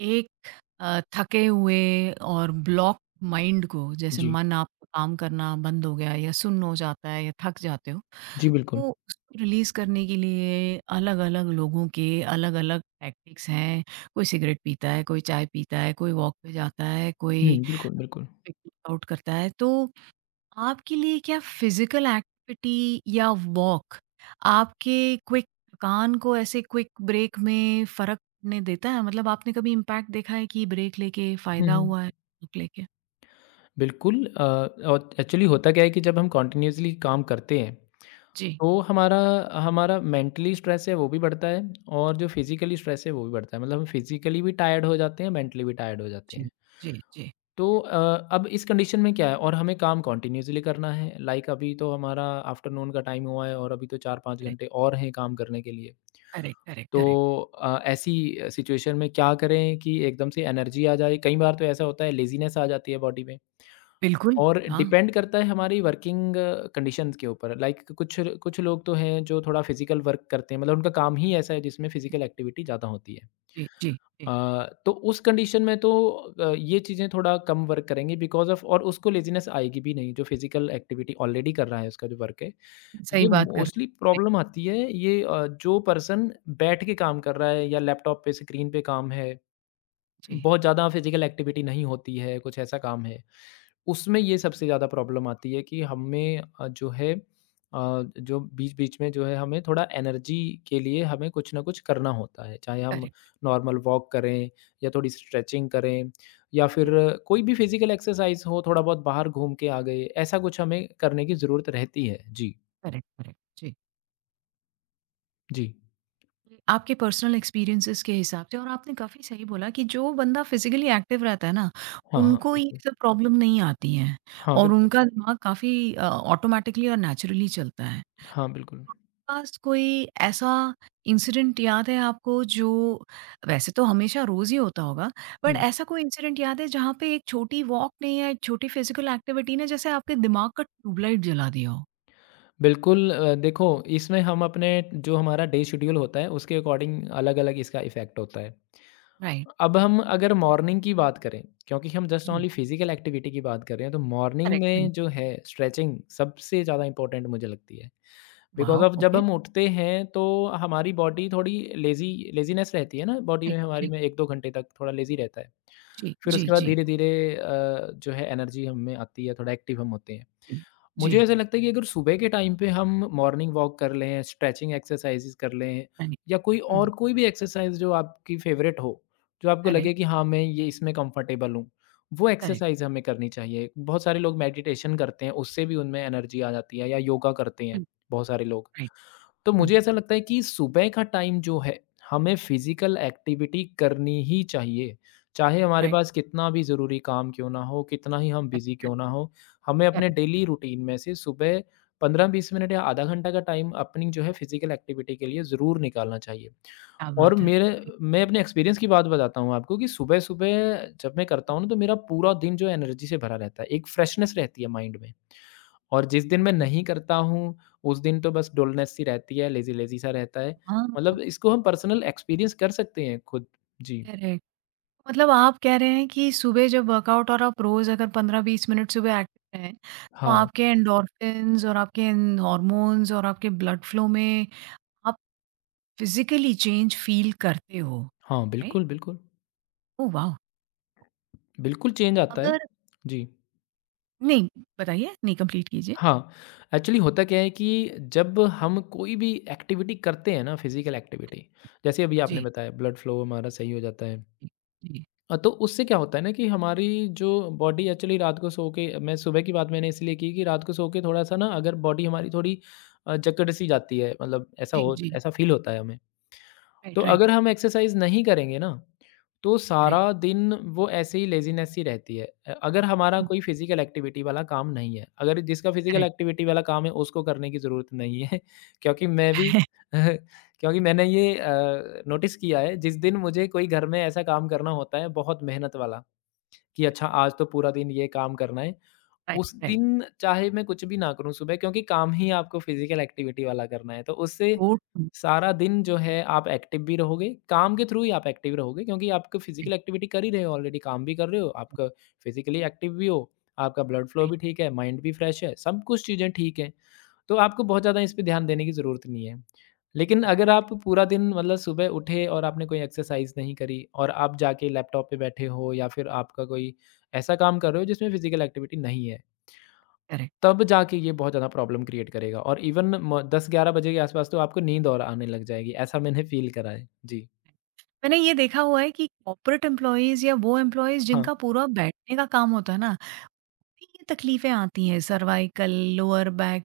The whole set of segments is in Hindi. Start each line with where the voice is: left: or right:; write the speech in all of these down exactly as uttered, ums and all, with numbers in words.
right: एक अ, थके हुए और ब्लॉक माइंड को जैसे
left: जी।
right: मन आपका काम करना बंद हो गया या सुन्न हो जाता है या थक जाते हो।
left: जी, बिल्कुल।
right: तो उसको रिलीज करने के लिए अलग अलग लोगों के अलग अलग टैक्टिक्स हैं। कोई सिगरेट पीता है, कोई चाय पीता है, कोई वॉक पे जाता है,
left: हुँ,
right: कोई
left: बिल्कुल, बिल्कुल।
right: वर्कआउट करता है। तो आपके लिए क्या फिजिकल एक्टिविटी या वॉक आपके क्विक थकान को ऐसे क्विक ब्रेक में फर्क पड़ने देता है? मतलब आपने कभी इम्पैक्ट देखा है कि ब्रेक लेके
left: हुँ,
right: फायदा
left: हुँ।
right: हुआ है ब्रेक लेके?
left: बिल्कुल अ, और एक्चुअली होता क्या है कि जब हम कंटीन्यूअसली काम करते हैं,
right: जी।
left: तो हमारा हमारा मेंटली स्ट्रेस है, वो भी बढ़ता है और जो फिज़िकली स्ट्रेस है, वो भी बढ़ता है। मतलब हम फिज़िकली भी टायर्ड हो जाते हैं, मेंटली भी टायर्ड हो जाते
right: जी,
left: हैं।
right: जी, जी।
left: तो अ, अब इस कंडीशन में क्या है और हमें काम कंटीन्यूअसली करना है, लाइक अभी तो हमारा आफ्टरनून का टाइम हुआ है और अभी तो चार पाँच घंटे
right: करेक्ट,
left: और हैं काम करने के लिए।
right: करेक्ट, करेक्ट,
left: तो
right: करेक्ट।
left: अ, ऐसी सिचुएशन में क्या करें कि एकदम से एनर्जी आ जाए? कई बार तो ऐसा होता है लेज़ीनेस आ जाती है बॉडी में
right: बिल्कुल,
left: और
right: हाँ।
left: डिपेंड करता है हमारी वर्किंग कंडीशंस के ऊपर। लाइक कुछ कुछ लोग तो हैं जो थोड़ा फिज़िकल वर्क करते हैं, मतलब उनका काम ही ऐसा है जिसमें फिज़िकल एक्टिविटी ज़्यादा होती है।
right: जी, जी, जी।
left: अ, तो उस कंडीशन में तो अ, ये चीज़ें थोड़ा कम वर्क करेंगी बिकॉज़ ऑफ़ और उसको लेज़ीनेस आएगी भी नहीं, जो फिज़िकल एक्टिविटी ऑलरेडी कर रहा है उसका जो वर्क है।
right: सही
left: ये
right: बात कर रहे
left: मोस्टली
right: हैं।
left: प्रॉब्लम आती है ये अ, जो पर्सन बैठ के काम कर रहा है या लैपटॉप पे स्क्रीन पे काम है,
right: जी,
left: बहुत ज़्यादा फिजिकल एक्टिविटी नहीं होती है, कुछ ऐसा काम है, उसमें
right: करेक्ट,
left: ये सबसे ज़्यादा प्रॉब्लम आती है कि हमें अ, जो है अ, जो बीच-बीच में जो है हमें थोड़ा एनर्जी के लिए हमें कुछ ना कुछ करना होता है। चाहे हम
right: करेक्ट,
left: नॉर्मल वॉक करें या थोड़ी स्ट्रेचिंग करें या फिर
right: जी,
left: कोई भी फिजिकल एक्सरसाइज़ हो, थोड़ा बहुत बाहर घूम के आ गए, ऐसा कुछ हमें करने की ज़रूरत रहती है। जी,
right: करेक्ट, करेक्ट, जी।
left: जी।
right: आपके पर्सनल एक्सपीरियंसेस के हिसाब से और आपने काफ़ी सही बोला कि जो बंदा फिज़िकली एक्टिव रहता है ना,
left: हाँ, हाँ,
right: उनको ये
left: बिल्कुल।
right: सब प्रॉब्लम नहीं आती हैं
left: हाँ,
right: और
left: बिल्कुल।
right: उनका दिमाग काफ़ी अ, ऑटोमैटिकली और नेचुरली चलता है।
left: हाँ, बिल्कुल।
right: पास कोई ऐसा इंसिडेंट याद है आपको जो वैसे तो हमेशा रोज़ ही होता होगा, बट
left: हुँ,
right: ऐसा कोई इंसिडेंट याद है जहाँ पे एक छोटी वॉक ने या एक छोटी फिज़िकल एक्टिविटी ने जैसे आपके दिमाग का ट्यूबलाइट जला दिया हो?
left: बिल्कुल अ, देखो इसमें हम अपने जो हमारा डे शेड्यूल होता है उसके अकॉर्डिंग अलग-अलग इसका इफ़ेक्ट होता है।
right: राइट,
left: अब हम अगर मॉर्निंग की बात करें, क्योंकि हम जस्ट
right: जी,
left: ओनली फिज़िकल एक्टिविटी की बात कर रहे हैं, तो मॉर्निंग
right: करेक्ट, करेक्ट,
left: में जो है स्ट्रेचिंग सबसे ज़्यादा इम्पोर्टेंट मुझे लगती है। Because
right: wow!
left: ऑफ़ जब
right: ओके,
left: हम उठते हैं तो हमारी बॉडी थोड़ी लेज़ी लेज़ीनेस रहती है ना बॉडी में
right: राइट,
left: हमारी में
right: करेक्ट,
left: एक दो घंटे तक थोड़ा लेज़ी रहता है।
right: जी,
left: फिर
right: जी,
left: उसके बाद
right: जी।
left: धीरे-धीरे अ, जो है एनर्जी हम में आती है, थोड़ा एक्टिव हम होते हैं।
right: जी,
left: मुझे
right: जी,
left: ऐसा लगता है कि अगर सुबह के टाइम पे हम मॉर्निंग वॉक कर लें, स्ट्रेचिंग एक्सरसाइज़ेज़ कर लें
right: राइट,
left: या कोई
right: हुँ,
left: और कोई भी एक्सरसाइज़ जो आपकी फ़ेवरेट हो, जो आपको लगे कि
right: करेक्ट,
left: हाँ, मैं ये इसमें कंफ़र्टेबल हूँ, वो
right: करेक्ट,
left: एक्सरसाइज़ हमें करनी चाहिए। बहुत सारे लोग मेडिटेशन करते हैं, उससे भी उनमें एनर्जी आ जाती है या योगा करते हैं
right: हुँ,
left: बहुत सारे लोग।
right: राइट,
left: तो
right: हुँ,
left: मुझे ऐसा लगता है कि सुबह का टाइम जो है, हमें फिज़िकल एक्टिविटी करनी ही चाहिए। चाहे हमारे
right: राइट,
left: पास कितना भी ज़रूरी काम क्यों ना हो, कितना ही हम
right: करेक्ट,
left: बिज़ी क्यों
right: करेक्ट,
left: ना हो, हमें अपने
right: करेक्ट,
left: डेली रूटीन में से सुबह पंद्रह बीस मिनट या आधा घंटा का टाइम अपनी जो है फिज़िकल एक्टिविटी के लिए ज़रूर निकालना चाहिए।
right: क्या
left: और
right: बात है,
left: मेरे
right: राइट,
left: मैं अपने एक्सपीरियंस की बात बताता हूँ आपको कि सुबह-सुबह जब मैं करता हूँ ना, तो मेरा पूरा दिन जो है एनर्जी से भरा रहता है। एक फ्रेशनेस रहती है माइंड में। और जिस दिन मैं
right: ओके,
left: नहीं करता हूँ, उस दिन तो बस डुलनेस सी रहती है, लेज़ी-लेज़ी सा रहता है।
right: हाँ,
left: मतलब इसको हम पर्सनल एक्सपीरियंस कर सकते हैं खुद। जी।
right: करेक्ट। मतलब आप कह रहे हैं कि सुबह जब वर्कआउट और आप रोज़ अगर पंद्रह से बीस मिनट सुबह एक्टिव रहें, तो
left: हाँ।
right: आपके एंडोर्फिन्स और आपके एन हॉर्मोन्स और आपके ब्लड फ्लो में आप फिज़िकली चेंज फ़ील करते हो,
left: हाँ,
right: राइट?
left: बिल्कुल, बिल्कुल।
right: ओह वाव!
left: बिल्कुल चेंज आता है।
right: अगर
left: जी।
right: नहीं, बताइए, नहीं कंप्लीट कीजिए।
left: हाँ, एक्चुअली होता क्या है कि जब हम कोई भी एक्टिविटी करते हैं ना फिज़िकल एक्टिविटी, जैसे अभी आपने
right: जी,
left: बताया ब्लड फ्लो हमारा सही हो जाता है।
right: जी, जी,
left: अ, तो उससे क्या होता है ना कि हमारी जो बॉडी एक्चुअली रात को सो के मैं सुबह की बात मैंने इसलिए की कि रात को सो के थोड़ा-सा ना अगर बॉडी हमारी थोड़ी अ, जकड़ सी जाती है मतलब ऐसा
right: जी,
left: हो
right: जी,
left: ऐसा फ़ील होता है हमें। तो
right: राइट, राइट,
left: अगर हम एक्सरसाइज नहीं करेंगे ना, तो
right: करेक्ट,
left: सारा दिन वो ऐसे ही लेज़ीनेस ही रहती है। अ, अगर हमारा
right: हुँ,
left: कोई फिज़िकल एक्टिविटी वाला काम नहीं है, अगर जिसका फिज़िकल
right: करेक्ट।
left: एक्टिविटी वाला काम है उसको करने की ज़रूरत नहीं है क्योंकि मैं भी क्योंकि मैंने ये अ, नोटिस किया है जिस दिन मुझे कोई घर में ऐसा काम करना होता है बहुत मेहनत वाला कि अच्छा आज तो पूरा दिन ये काम करना है
right: राइट,
left: उस
right: राइट।
left: दिन चाहे मैं कुछ भी ना करूँ सुबह क्योंकि काम ही आपको फिज़िकल एक्टिविटी वाला करना है। तो उससे
right: वो
left: सारा दिन जो है आप एक्टिव भी रहोगे, काम के थ्रू ही आप एक्टिव रहोगे क्योंकि आपको फिज़िकल
right: राइट,
left: एक्टिविटी कर ही रहे हो ऑलरेडी काम भी कर रहे हो,
right: राइट,
left: आपका फिज़िकली एक्टिव भी हो, आपका ब्लड फ्लो
right: राइट,
left: भी ठीक है, माइंड भी फ्रेश है, सब कुछ चीज़ें ठीक हैं। तो आपको बहुत ज़्यादा इस पे ध्यान देने की ज़रूरत नहीं है। लेकिन
right: राइट,
left: अगर आप पूरा दिन मतलब सुबह उठे और आपने कोई एक्सरसाइज़ नहीं करी और आप जाके लैपटॉप पे बैठे हो या फिर आपका कोई ऐसा काम कर रहे हो जिसमें फिज़िकल एक्टिविटी नहीं है।
right: करेक्ट।
left: तब जाके ये बहुत ज़्यादा प्रॉब्लम क्रिएट करेगा और इवन म दस ग्यारह बजे के आस-पास तो आपको नींद और आने लग जाएगी, ऐसा मैंने फ़ील करा है। जी।
right: मैंने ये देखा हुआ है कि कॉर्पोरेट एम्प्लॉइज़ या वो एम्प्लॉइज़
left: हाँ।
right: जिनका पूरा बैठने का काम होता है ना, ये तकलीफ़ें आती हैं सर्वाइकल, लोअर बैक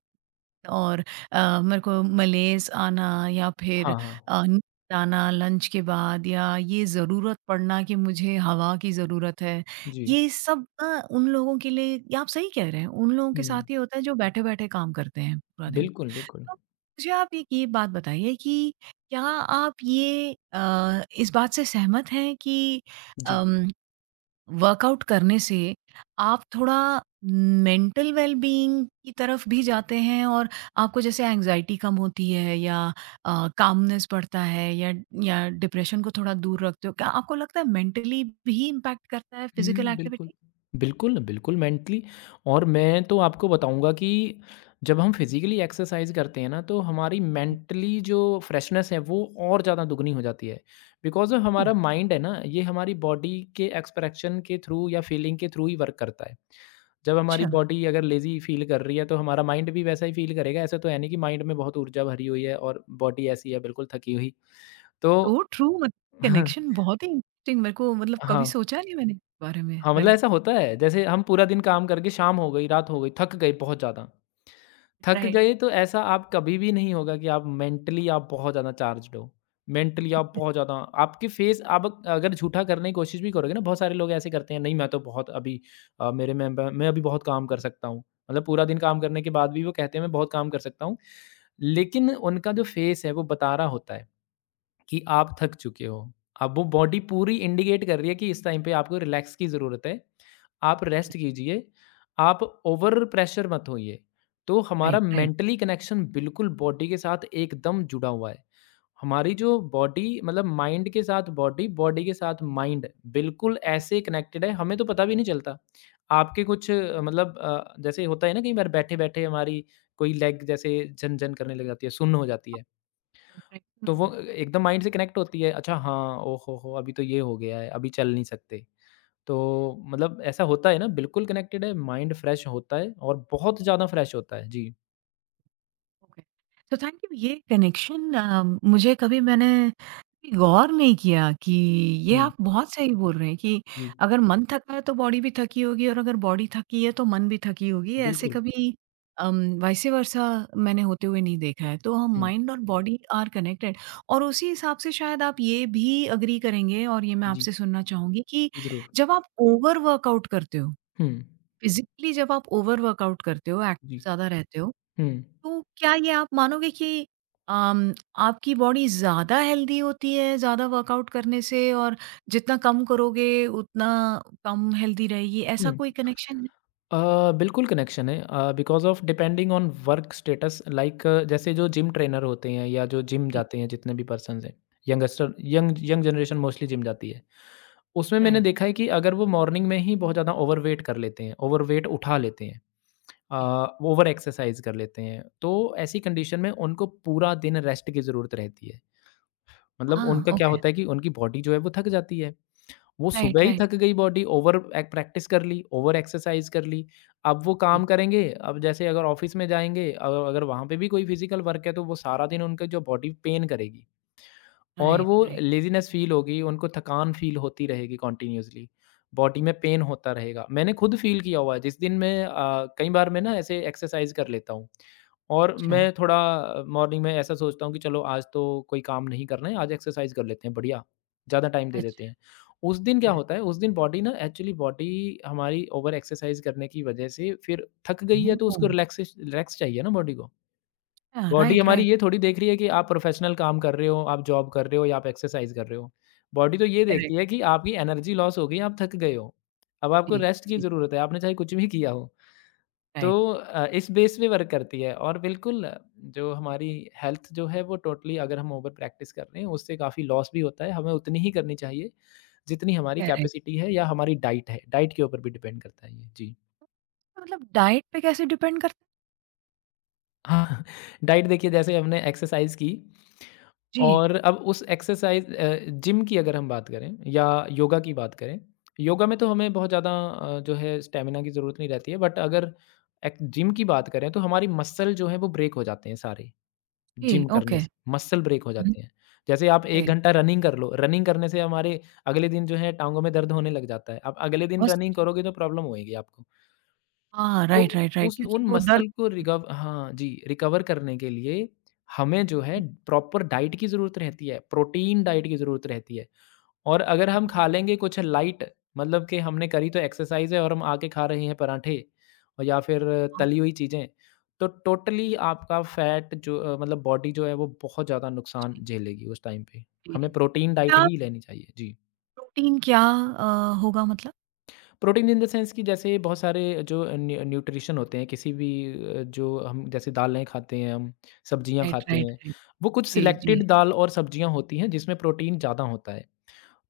right: और अ, मेरे को मलेज़ आना या
left: हाँ,
right: फिर
left: हाँ।
right: अ, नींद आना लंच के बाद या ये ज़रूरत पड़ना कि मुझे हवा की ज़रूरत है।
left: जी।
right: ये सब ना उन लोगों के लिए ये आप सही कह रहे हैं, उन लोगों के
left: हुँ।
right: साथ ये होता है जो बैठे-बैठे काम करते हैं पूरा दिन।
left: बिल्कुल, बिल्कुल।
right: तो मुझे आप एक ये बात बताइए कि क्या आप ये अ, इस बात से सहमत हैं कि
left: जी।
right: अम, वर्कआउट करने से आप थोड़ा मेंटल वेलबींग की तरफ भी जाते हैं और आपको जैसे एंजाइटी कम होती है या कामनेस बढ़ता है या या डिप्रेशन को थोड़ा दूर रखते हो। क्या आपको लगता है मेंटली भी इम्पैक्ट करता है फिजिकल
left: हुँ, बिल्कुल।
right: एक्टिविटी?
left: बिल्कुल, बिल्कुल मेंटली और मैं तो आपको बताऊँगा कि जब हम फिज़िकली एक्सरसाइज़ करते हैं ना, तो हमारी मेंटली जो फ्रेशनेस है, वो और ज़्यादा दुगनी हो जाती है। बिकॉज़
right: ओह,
left: हमारा माइंड है ना, ये हमारी बॉडी के एक्सप्रेशन के थ्रू या फीलिंग के थ्रू ही वर्क करता है। जब हमारी
right: अच्छा
left: बॉडी अगर लेज़ी फील कर रही है, तो हमारा माइंड भी वैसा ही फील करेगा। ऐसा तो है नहीं कि माइंड में बहुत ऊर्जा भरी हुई है और बॉडी ऐसी है, बिल्कुल थकी हुई। तो
right: तो ट्रू मतलब
left: हाँ,
right: कनेक्शन बहुत ही इंटरेस्टिंग मेरे को, मतलब कभी
left: हाँ।
right: सोचा नहीं मैंने इस बारे में,
left: हाँ, मतलब
right: राइट,
left: ऐसा होता है। जैसे हम पूरा दिन काम करके शाम हो गई, रात हो गई, थक गए बहुत ज़्यादा। थक
right: राइट,
left: गए तो ऐसा आप कभी भी नहीं होगा कि आप मेंटली आप बहुत ज़्यादा चार्ज्ड हो। मेंटली आप बहुत ज़्यादा आपके फेस आप अग- अगर झूठा करने की कोशिश भी करोगे ना, बहुत सारे लोग ऐसे करते हैं, "नहीं, मैं तो बहुत अभी अ, मेरे में ब मैं अभी बहुत काम कर सकता हूँ।" मतलब पूरा दिन काम करने के बाद भी वो कहते हैं, "मैं बहुत काम कर सकता हूँ।" लेकिन उनका जो फेस है, वो बता रहा होता है। कि आप थक चुके हो। अब वो बॉडी पूरी इंडिकेट कर रही है कि इस टाइम पे आपको रिलैक्स की ज़रूरत है। आप रेस्ट कीजिए, आप ओवर प्रेशर मत होइए। तो हमारा
right: राइट, राइट,
left: मेंटली कनेक्शन बिल्कुल बॉडी के साथ एकदम जुड़ा हुआ है। हमारी जो बॉडी मतलब माइंड के साथ बॉडी, बॉडी के साथ माइंड बिल्कुल ऐसे कनेक्टेड है हमें तो पता भी नहीं चलता। आपके कुछ अ, मतलब अ, जैसे होता है ना कई बार बैठे-बैठे हमारी कोई लेग जैसे झन-झन करने लग जाती है, सुन्न हो जाती है।
right: राइट, कनेक्शन
left: तो
right: हो
left: वो
right: जाती है,
left: एकदम माइंड से कनेक्ट होती है, अच्छा हाँ, ओहो हो! हो अभी तो ये हो गया है, अभी चल नहीं सकते। तो मतलब ऐसा होता है ना, बिल्कुल कनेक्टेड है, माइंड फ्रेश होता है और बहुत ज़्यादा फ्रेश होता है। जी।
right: ओके। तो थैंक यू ये कनेक्शन अ, मुझे कभी मैंने कभी गौर नहीं किया कि ये
left: हुँ,
right: आप बहुत सही बोल रहे हैं कि
left: जी,
right: अगर मन थका है तो बॉडी भी थकी होगी और अगर बॉडी थकी है तो मन भी थकी होगी, ऐसे
left: बिल्कुल।
right: कभी अम, वाइस वर्सा मैंने होते हुए नहीं देखा है, तो हम
left: हुँ,
right: माइंड और बॉडी आर कनेक्टेड और उसी हिसाब से शायद आप ये भी एग्री करेंगे और ये मैं
left: जी,
right: आपसे सुनना चाहूँगी कि
left: जी ज़रूर।
right: जब आप ओवर वर्कआउट करते हो,
left: हुँ,
right: फिज़िकली जब आप ओवर वर्कआउट करते हो, एक्टिव
left: जी,
right: ज़्यादा रहते हो,
left: हुँ,
right: तो क्या ये आप मानोगे कि अम, आपकी बॉडी ज़्यादा हेल्दी होती है, ज़्यादा वर्कआउट करने से, और जितना कम करोगे उतना कम हेल्दी रहेगी, ऐसा
left: हुँ।
right: कोई कनेक्शन है?
left: अ, बिल्कुल कनेक्शन है अ, because of depending on work status like जैसे जो जिम ट्रेनर होते हैं या जो जिम
right: जी,
left: जाते हैं जितने भी पर्सन्स हैं, youngster young young generation mostly gym जाती है। उसमें मैंने
right: राइट,
left: देखा है कि अगर वो मॉर्निंग में ही बहुत ज़्यादा ओवरवेट कर लेते हैं, ओवरवेट उठा
right: जी,
left: लेते हैं,
right: जी।
left: अ, ओवर एक्सरसाइज़ कर लेते हैं, तो ऐसी कंडीशन में उनको पूरा दिन रेस्ट की ज़रूरत रहती है। मतलब
right: हाँ,
left: उनका क्या
right: ओके,
left: होता है कि उनकी बॉडी जो है वो थक जाती है। वो सुबह
right: राइट,
left: ही
right: राइट,
left: थक गई बॉडी, ओवर एक प्रैक्टिस कर ली, ओवर एक्सरसाइज़ कर ली, अब वो
right: जी,
left: काम करेंगे, अब जैसे अगर ऑफ़िस में जाएँगे अ, अगर वहाँ पे भी कोई फिज़िकल वर्क है, तो वो सारा दिन उनका जो बॉडी पेन करेगी। और
right: राइट,
left: वो
right: राइट,
left: लेज़ीनेस फ़ील होगी, उनको थकान फ़ील होती रहेगी कंटिन्यूअसली, बॉडी
right: हम्म,
left: में पेन होता रहेगा। मैंने खुद फ़ील किया हुआ है, जिस दिन मैं अ, कई बार मैं ना ऐसे एक्सरसाइज़ कर लेता हूँ और
right: अच्छा,
left: मैं थोड़ा अ, मॉर्निंग में ऐसा सोचता हूँ कि चलो आज तो कोई काम नहीं करना है, आज एक्सरसाइज़ कर लेते हैं, बढ़िया, ज़्यादा टाइम दे देते
right: अच्छा,
left: हैं। उस दिन क्या
right: ओके।
left: होता है, उस दिन बॉडी ना एक्चुअली बॉडी हमारी ओवर एक्सरसाइज़ करने की वजह से फिर थक गई है, तो
right: ओह!
left: उसको रिलैक्सेश रिलैक्स चाहिए ना बॉडी को।
right: अच्छा,
left: बॉडी
right: राइट,
left: हमारी
right: राइट,
left: ये थोड़ी देख रही है कि आप प्रोफेशनल काम कर रहे हो, आप जॉब कर रहे हो या आप एक्सरसाइज़ कर रहे हो। बॉडी तो ये देखती
right: करेक्ट,
left: है कि आपकी एनर्जी लॉस हो गई है, आप थक गए हो। अब आपको
right: जी,
left: रेस्ट की
right: जी,
left: ज़रूरत है, आपने चाहे कुछ भी किया हो। तो
right: राइट,
left: अ, इस बेस पे वर्क करती है और बिल्कुल अ, जो हमारी हेल्थ जो है वो टोटली अगर हम ओवर प्रैक्टिस कर रहे हैं, उससे काफ़ी लॉस भी होता है। हमें उतनी ही करनी चाहिए जितनी हमारी
right: करेक्ट।
left: कैपेसिटी है या हमारी डाइट है। डाइट के ऊपर भी डिपेंड करता है ये। जी।
right: मतलब डाइट पे कैसे डिपेंड करता है?
left: हाँ, डाइट देखिए जैसे हमने एक्सरसाइज़ की
right: जी,
left: और अब उस एक्सरसाइज़ अ, जिम की अगर हम बात करें या योगा की बात करें, योगा में तो हमें बहुत ज़्यादा अ, जो है स्टैमिना की ज़रूरत नहीं रहती है बट अगर एक जिम की बात करें तो हमारी मसल जो है वो ब्रेक हो जाते हैं सारे,
right: जी,
left: जिम करने
right: ओके,
left: से मसल ब्रेक हो
right: हुँ,
left: जाते हैं। जैसे आप
right: ओके।
left: एक घंटा रनिंग कर लो, रनिंग करने से हमारे अगले दिन जो है टाँगों में दर्द होने लग जाता है। आप अगले दिन रनिंग
right: पौष्टिक,
left: करोगे तो प्रॉब्लम होएगी आपको।
right: हाँ,
left: तो
right: राइट, राइट, राइट
left: उस
right: क्योंकि
left: उन
right: वो दर्द,
left: मसल को रिकव हाँ जी, रिकवर करने के लिए हमें जो है प्रॉपर डाइट की ज़रूरत रहती है, प्रोटीन डाइट की ज़रूरत रहती है। और अगर हम खा लेंगे कुछ लाइट मतलब कि हमने करी तो एक्सरसाइज़ है और हम आके खा रहे हैं पराठे और या फिर
right: हाँ,
left: तली हुई चीज़ें, तो टोटली आपका फैट जो अ, मतलब बॉडी जो है वो बहुत ज़्यादा नुकसान झेलेगी उस टाइम पे।
right: जी, जी।
left: हमें प्रोटीन डाइट
right: क्या
left: ही लेनी चाहिए। जी।
right: प्रोटीन क्या अ, होगा मतलब?
left: प्रोटीन इन द सेंस कि जैसे बहुत सारे जो न्यू न्यूट्रिशन होते हैं किसी भी अ, जो हम जैसे दालें खाते हैं हम सब्जियां
right: राइट,
left: खाते
right: राइट,
left: हैं
right: राइट।
left: वो कुछ
right: जी, जी।
left: सिलेक्टेड दाल और सब्जियां होती हैं जिसमें प्रोटीन ज़्यादा होता है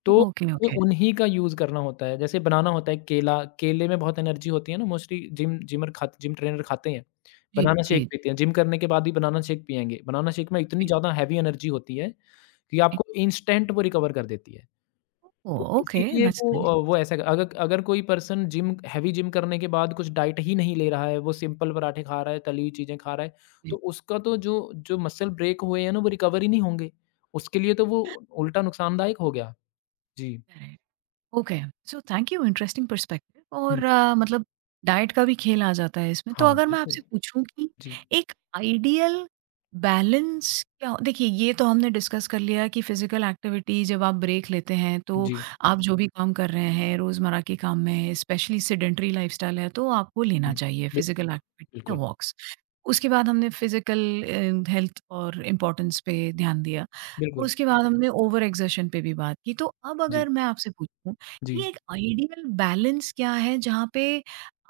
left: तो
right: ओके,
left: हमें
right: ओके।
left: उन्हीं का यूज़ करना होता है जैसे बनाना होता है केला केले में बहुत एनर्जी होती है ना मोस्टली जिम जिमर खाते जिम ट्रेनर खाते हैं
right: जी,
left: बनाना
right: जी,
left: शेक
right: जी।
left: पीते हैं जिम करने के बाद ही बनाना शेक पियेंगे बनाना शेक में इतनी
right: राइट,
left: ज़्यादा हैवी एनर्जी होती है कि
right: राइट।
left: आपको इंस्टेंट वो रिकवर कर देती है
right: ओह!
left: तो
right: ओके,
left: इसीलिए
right: दैट्स
left: वो अ,
right: नाइस।
left: वो ऐसा कर- अगर अगर कोई पर्सन जिम हेवी जिम करने के बाद कुछ डाइट ही नहीं ले रहा है, वो सिंपल पराठे खा रहा है, तली हुई चीज़ें खा रहा है, तो
right: जी,
left: उसका तो जो जो मसल ब्रेक हुए हैं ना, वो रिकवर ही नहीं होंगे। उसके लिए तो वो उल्टा नुकसानदायक हो गया। जी।
right: करेक्ट। Okay, so thank you, interesting perspective
left: हुँ।
right: और अ, मतलब डाइट का भी खेल आ जाता है इसमें। तो
left: हाँ,
right: अगर मैं
left: बिल्कुल।
right: आपसे पूछूं कि
left: जी,
right: एक आइडियल बैलेंस क्या हो- देखिए ये तो हमने डिस्कस कर लिया कि फिजिकल एक्टिविटी जब आप ब्रेक लेते हैं तो
left: जी।
right: आप जो भी काम कर रहे हैं रोजमर्रा के काम में, स्पेशली सेडेंट्री लाइफस्टाइल है तो आपको लेना
left: हुँ।
right: चाहिए
left: बिल
right: फिजिकल एक्टिविटी या
left: बिल्कुल,
right: वॉक्स। उसके बाद हमने फिजिकल हेल्थ और इम्पोर्टेंस पे ध्यान दिया।
left: बिल्कुल।
right: उसके बाद हमने ओवर एग्जर्शन पे भी बात की। तो अब
left: जी,
right: अगर मैं आपसे पूछूं
left: जी,
right: ये एक आइडियल बैलेंस क्या है जहाँ पे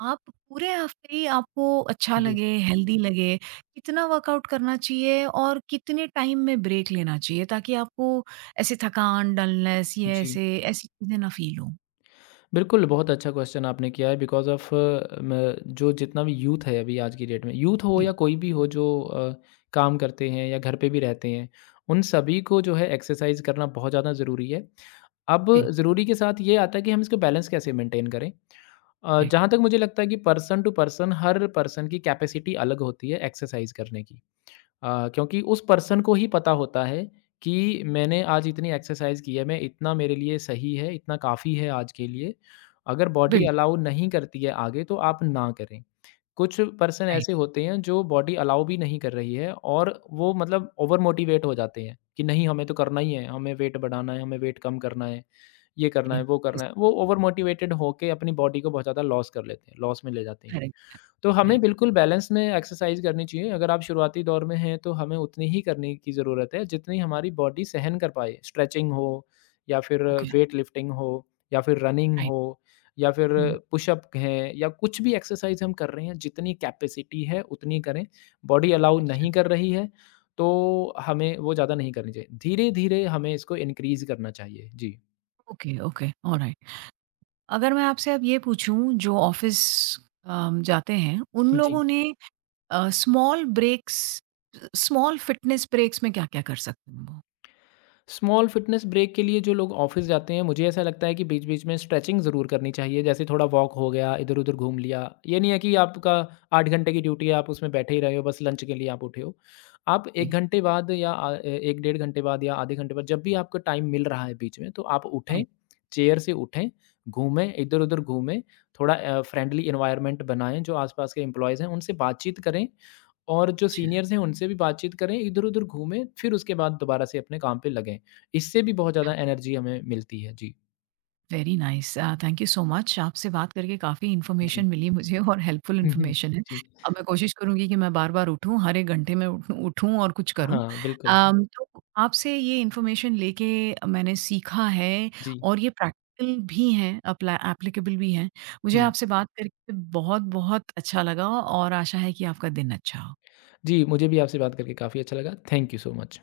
right: आप पूरे हफ्ते ही आपको अच्छा
left: जी,
right: लगे, हेल्दी लगे, कितना वर्कआउट करना चाहिए और कितने टाइम में ब्रेक लेना चाहिए ताकि आपको ऐसे थकान, डलनेस, ये
left: जी।
right: ऐसे ऐसी चीज़ें ना फ़ील हों?
left: बिल्कुल, बहुत अच्छा क्वेश्चन आपने किया है बिकॉज़ ऑफ़ म जो जितना भी यूथ है अभी आज की डेट में, यूथ हो या
right: जी,
left: कोई भी हो जो अ, काम करते हैं या घर पे भी रहते हैं, उन सभी को जो है एक्सरसाइज़ करना बहुत ज़्यादा ज़रूरी है। अब
right: जी,
left: ज़रूरी
right: ओके,
left: के साथ ये आता है कि हम इसको बैलेंस कैसे मेंटेन करें। अ,
right: राइट,
left: जहाँ तक मुझे लगता है कि पर्सन टू पर्सन हर पर्सन की कैपेसिटी अलग होती है एक्सरसाइज़ करने की। अ, क्योंकि उस पर्सन को ही पता होता है कि मैंने आज इतनी एक्सरसाइज की है, मैं इतना मेरे लिए सही है, इतना काफ़ी है आज के लिए। अगर बॉडी
right: बिल्कुल,
left: अलाउ नहीं करती है आगे तो आप ना करें। कुछ पर्सन
right: राइट,
left: ऐसे होते हैं जो बॉडी अलाउ भी नहीं कर रही है और वो मतलब ओवर मोटिवेट हो जाते हैं कि नहीं हमें तो करना ही है, हमें वेट बढ़ाना है, हमें वेट कम करना है, ये करना है,
right: राइट,
left: वो करना
right: यस,
left: है। वो ओवर मोटिवेटेड होके अपनी बॉडी को बहुत ज़्यादा लॉस कर लेते हैं, लॉस में ले जाते हैं।
right: करेक्ट, करेक्ट,
left: तो हमें
right: करेक्ट,
left: बिल्कुल बैलेंस में एक्सरसाइज़ करनी चाहिए। अगर आप शुरुआती दौर में हैं, तो हमें उतनी ही करने की ज़रूरत है, जितनी हमारी बॉडी सहन कर पाए। स्ट्रेचिंग हो या फिर
right: ओके,
left: वेट लिफ्टिंग हो या फिर रनिंग
right: राइट,
left: हो या फिर
right: हुँ,
left: पुशअप हैं या कुछ भी एक्सरसाइज़ हम कर रहे हैं, जितनी कैपेसिटी है, उतनी करें। बॉडी अलाउ
right: अच्छा,
left: नहीं कर रही है, तो हमें वो ज़्यादा नहीं करनी चाहिए। धीरे-धीरे हमें इसको इनक्रीज़ करना चाहिए। जी।
right: Okay, okay, alright. अगर मैं आपसे अब ये पूछूँ जो ऑफ़िस अम, जाते हैं, उन
left: जी।
right: लोगों ने small breaks, small fitness breaks में क्या-क्या कर सकते हैं वो?
left: स्मॉल फिटनेस ब्रेक के लिए जो लोग ऑफिस जाते हैं मुझे ऐसा लगता है कि बीच बीच में स्ट्रेचिंग ज़रूर करनी चाहिए जैसे थोड़ा वॉक हो गया इधर उधर घूम लिया ये नहीं है कि आपका आठ घंटे की ड्यूटी है आप उसमें बैठे ही रहे हो बस लंच के लिए आप उठे हो आप एक
right: जी,
left: घंटे बाद या आ- एक डेढ़ घंटे बाद या आधे घंटे बाद जब भी आपको टाइम मिल रहा है बीच में तो आप उठें
right: राइट,
left: चेयर से उठें घूमें इधर उधर घूमें थोड़ा फ्रेंडली इन्वायरमेंट बनाएं जो आसपास के एम्प्लॉयज़ हैं उनसे बातचीत करें और जो
right: अच्छा,
left: सीनियर्स हैं उनसे भी बातचीत करें, इधर-उधर घूमें, फिर उसके बाद दोबारा से अपने काम पे लगें। इससे भी बहुत ज़्यादा एनर्जी हमें मिलती है। जी,
right: वेरी नाइस, अ, थैंक यू सो मच, आपसे बात करके काफ़ी
left: जी।
right: इन्फॉर्मेशन मिली मुझे और हेल्पफुल
left: हुँ, हुँ।
right: इन्फॉर्मेशन है।
left: जी।
right: अब मैं कोशिश करूँगी कि मैं बार-बार उठूँ, हर एक घंटे में उठूँ उठूँ और कुछ करूँ।
left: हाँ, बिल्कुल।
right: अम, तो आपसे ये इन्फॉर्मेशन लेके मैंने सीखा है,
left: जी।
right: और ये प्रैक्टिकल भी हैं, एप्ला एप्लीकेबल भी हैं। मुझे
left: हुँ।
right: आपसे बात करके बहुत-बहुत अच्छा लगा और आशा है कि आपका दिन अच्छा हो।
left: जी, मुझे भी आपसे बात करके काफ़ी अच्छा लगा। Thank you so much.